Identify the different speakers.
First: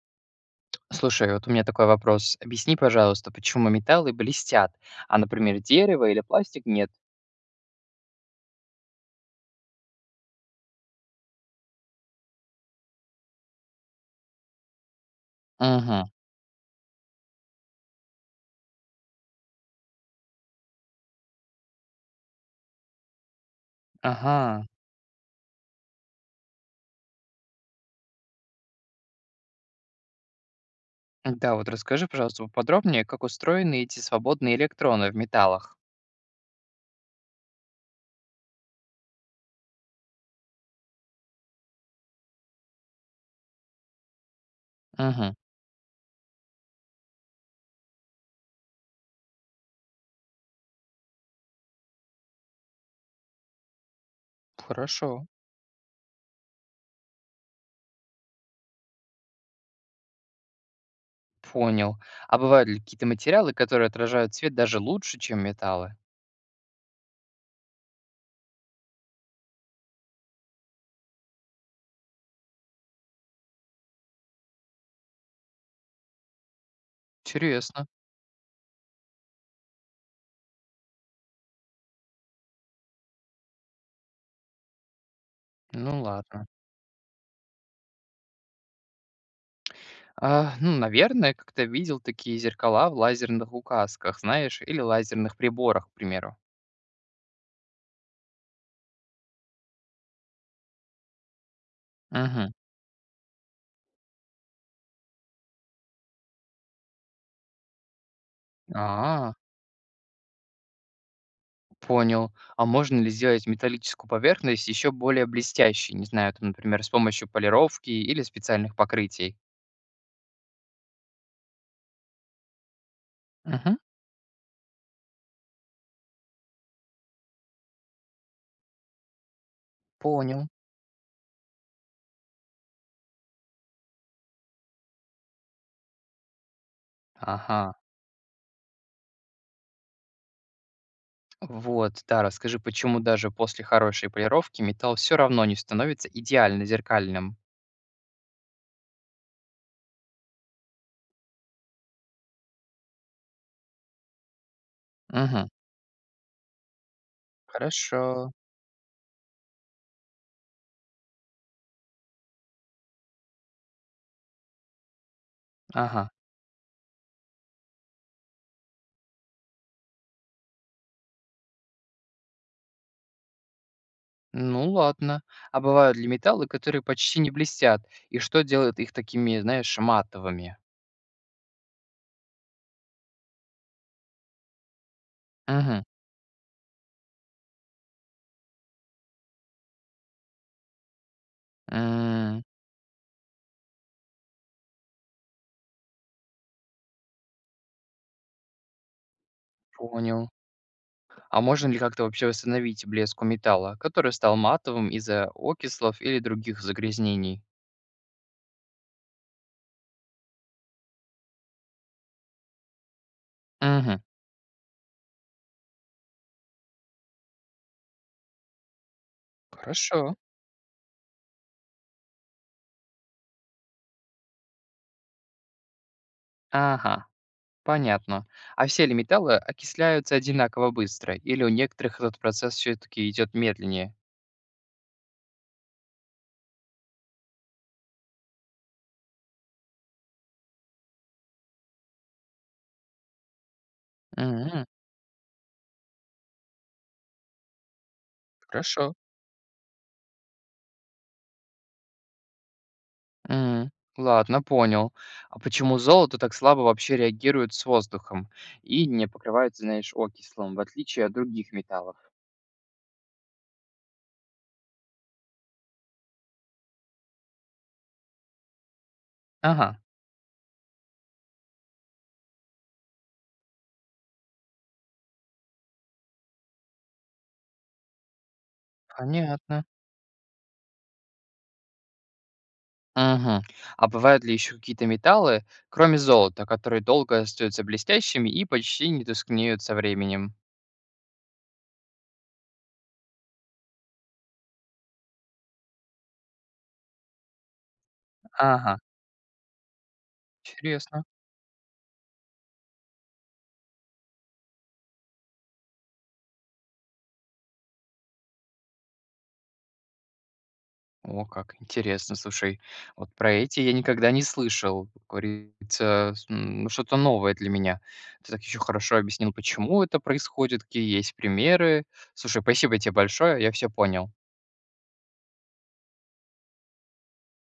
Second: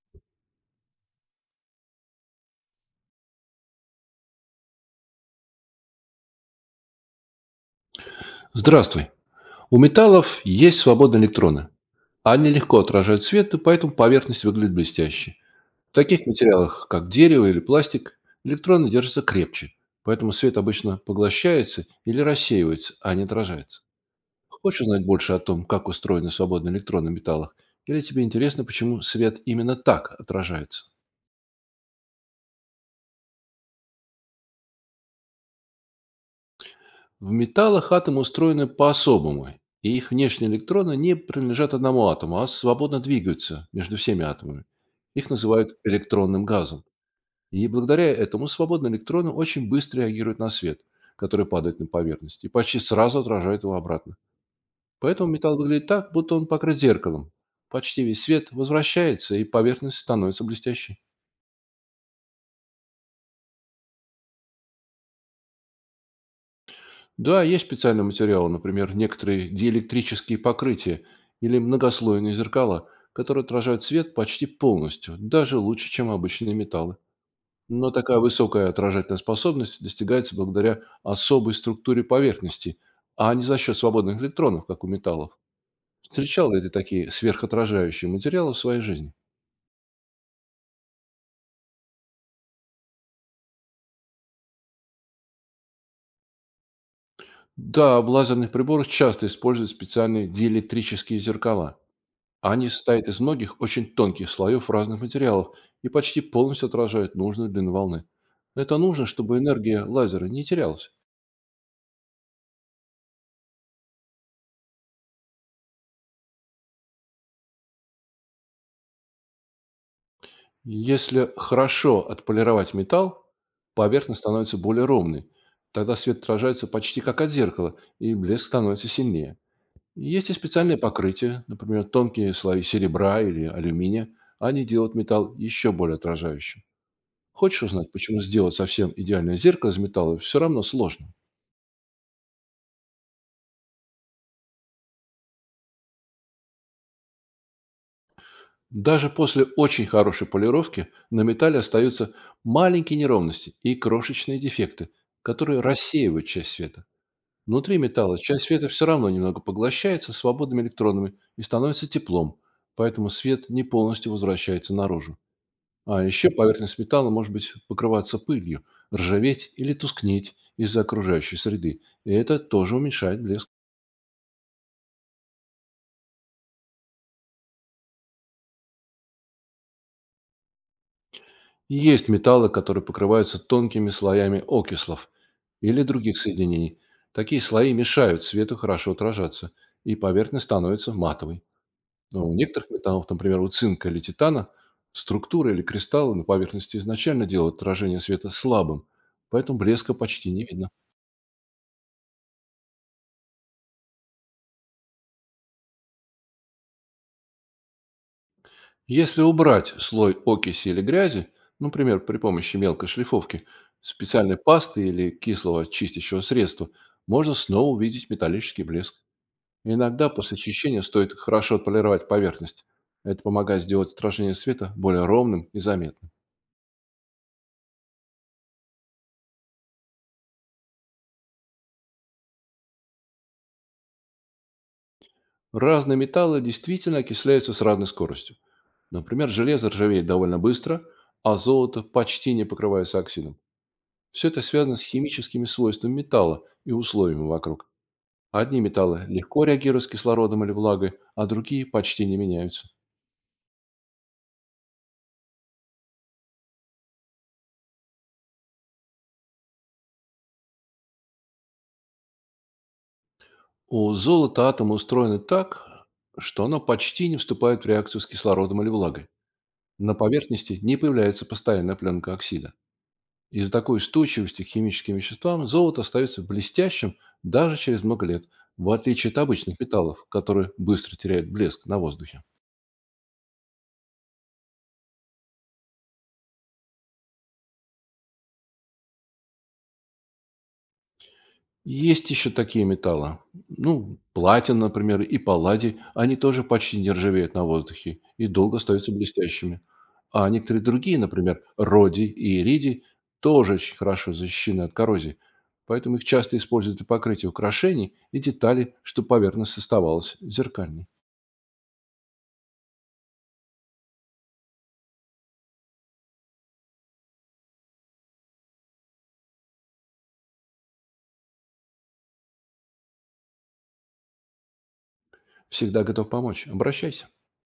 Speaker 1: Слушай, вот у меня такой вопрос. Объясни, пожалуйста, почему металлы блестят, а, например, дерево или пластик нет?
Speaker 2: Здравствуй. У металлов есть свободные электроны. Они легко отражают свет, и поэтому поверхность выглядит блестяще. В
Speaker 1: Угу,
Speaker 2: таких материалах, как дерево или пластик, электроны держатся крепче, поэтому свет обычно поглощается или рассеивается, а не отражается.
Speaker 1: ага.
Speaker 2: Хочешь узнать больше о том, как устроены свободные электроны в металлах? Или тебе интересно, почему свет именно так отражается?
Speaker 1: Да, вот расскажи, пожалуйста, поподробнее, как устроены эти свободные электроны в металлах.
Speaker 2: В металлах атомы устроены по-особому, и их внешние электроны не принадлежат одному атому, а свободно двигаются между всеми атомами. Их
Speaker 1: Угу,
Speaker 2: называют электронным газом. И благодаря этому свободные электроны очень быстро реагируют на свет, который падает на поверхность, и почти сразу отражает его обратно.
Speaker 1: хорошо,
Speaker 2: Поэтому металл выглядит так, будто он покрыт зеркалом. Почти весь свет возвращается, и поверхность становится блестящей.
Speaker 1: понял. А бывают ли какие-то материалы, которые отражают свет даже лучше, чем металлы?
Speaker 2: Да, есть специальные материалы, например, некоторые диэлектрические покрытия или многослойные зеркала, которые отражают свет почти полностью, даже лучше, чем обычные металлы.
Speaker 1: Интересно.
Speaker 2: Но такая высокая отражательная способность достигается благодаря особой структуре поверхности, а не за счет свободных электронов, как у металлов.
Speaker 1: Ну ладно.
Speaker 2: Встречал ли ты такие сверхотражающие материалы в своей жизни?
Speaker 1: А, ну, наверное, как-то видел такие зеркала в лазерных указках, знаешь, или лазерных приборах, к примеру.
Speaker 2: Да, в лазерных приборах часто используют специальные диэлектрические зеркала.
Speaker 1: Угу.
Speaker 2: Они состоят из многих очень тонких слоев разных материалов и почти полностью отражают нужную длину волны. Это нужно,
Speaker 1: А,
Speaker 2: чтобы энергия лазера не терялась.
Speaker 1: понял. А можно ли сделать металлическую поверхность еще более блестящей? Не знаю, там, например, с помощью полировки или специальных покрытий?
Speaker 2: Если хорошо отполировать металл,
Speaker 1: Мгм.
Speaker 2: поверхность становится более ровной. Тогда свет отражается почти как от зеркала, и блеск становится сильнее. Есть и
Speaker 1: Понял.
Speaker 2: специальные покрытия, например, тонкие слои серебра или алюминия. Они делают металл еще более отражающим.
Speaker 1: Ага.
Speaker 2: Хочешь узнать, почему сделать совсем идеальное зеркало из металла все равно сложно?
Speaker 1: Вот, да, расскажи, почему даже после хорошей полировки металл все равно не становится идеально зеркальным?
Speaker 2: Даже после очень хорошей полировки на металле остаются маленькие неровности и крошечные дефекты,
Speaker 1: Угу.
Speaker 2: которые рассеивают часть света. Внутри металла
Speaker 1: Хорошо.
Speaker 2: часть света все равно немного поглощается свободными электронами и становится теплом, поэтому свет не полностью возвращается наружу. А
Speaker 1: Ага.
Speaker 2: еще поверхность металла может быть покрываться пылью, ржаветь или тускнеть из-за окружающей среды, и это тоже уменьшает блеск.
Speaker 1: Ну ладно. А бывают ли металлы, которые почти не блестят? И что делает их такими, знаешь, матовыми?
Speaker 2: Есть металлы, которые покрываются тонкими слоями окислов, или
Speaker 1: Угу.
Speaker 2: других соединений. Такие слои мешают свету хорошо отражаться, и поверхность становится матовой. Но у некоторых металлов, например, у цинка или титана, структура или кристаллы на поверхности изначально делают отражение света слабым, поэтому блеска
Speaker 1: Понял.
Speaker 2: почти не видно.
Speaker 1: А можно ли как-то вообще восстановить блеск у металла, который стал матовым из-за окислов или других загрязнений?
Speaker 2: Если убрать слой окиси или грязи, например, при помощи мелкой шлифовки,
Speaker 1: Угу,
Speaker 2: специальной пасты или кислого чистящего средства, можно снова увидеть металлический блеск. Иногда
Speaker 1: хорошо.
Speaker 2: после очищения стоит хорошо отполировать поверхность. Это помогает сделать отражение света более ровным и заметным.
Speaker 1: Ага, понятно. А все ли металлы окисляются одинаково быстро, или у некоторых этот процесс все-таки идет медленнее?
Speaker 2: Разные металлы действительно окисляются с разной скоростью. Например, железо ржавеет довольно быстро, а золото почти не покрывается оксидом. Все это
Speaker 1: Угу,
Speaker 2: связано с химическими свойствами металла и условиями вокруг. Одни
Speaker 1: хорошо.
Speaker 2: металлы легко реагируют с кислородом или влагой, а другие почти не меняются.
Speaker 1: Угу. Ладно, понял. А почему золото так слабо вообще реагирует с воздухом и не покрывается, знаешь, окислом, в отличие от других металлов?
Speaker 2: У золота атомы устроены так, что оно почти не вступает в реакцию с кислородом или влагой.
Speaker 1: Ага,
Speaker 2: На поверхности не появляется постоянная пленка оксида. Из-за такой устойчивости к химическим веществам золото остается блестящим даже через много лет, в отличие от обычных
Speaker 1: понятно.
Speaker 2: металлов, которые быстро теряют блеск на воздухе.
Speaker 1: Мгм. А бывают ли еще какие-то металлы, кроме золота, которые долго остаются блестящими и почти не тускнеют со временем?
Speaker 2: Есть еще такие металлы. Ну, платина, например, и палладий. Они тоже почти не ржавеют на воздухе и долго
Speaker 1: Ага,
Speaker 2: остаются блестящими. А некоторые другие,
Speaker 1: интересно.
Speaker 2: например, родий и иридий, тоже очень хорошо защищены от коррозии. Поэтому их часто используют для покрытия украшений и деталей, чтобы поверхность оставалась зеркальной.
Speaker 1: О, как интересно, слушай. Вот про эти я никогда не слышал. Как говорится, ну, что-то новое для меня. Ты так еще хорошо объяснил, почему это происходит, какие есть примеры. Слушай, спасибо тебе большое, я все понял.
Speaker 2: Всегда готов помочь. Обращайся.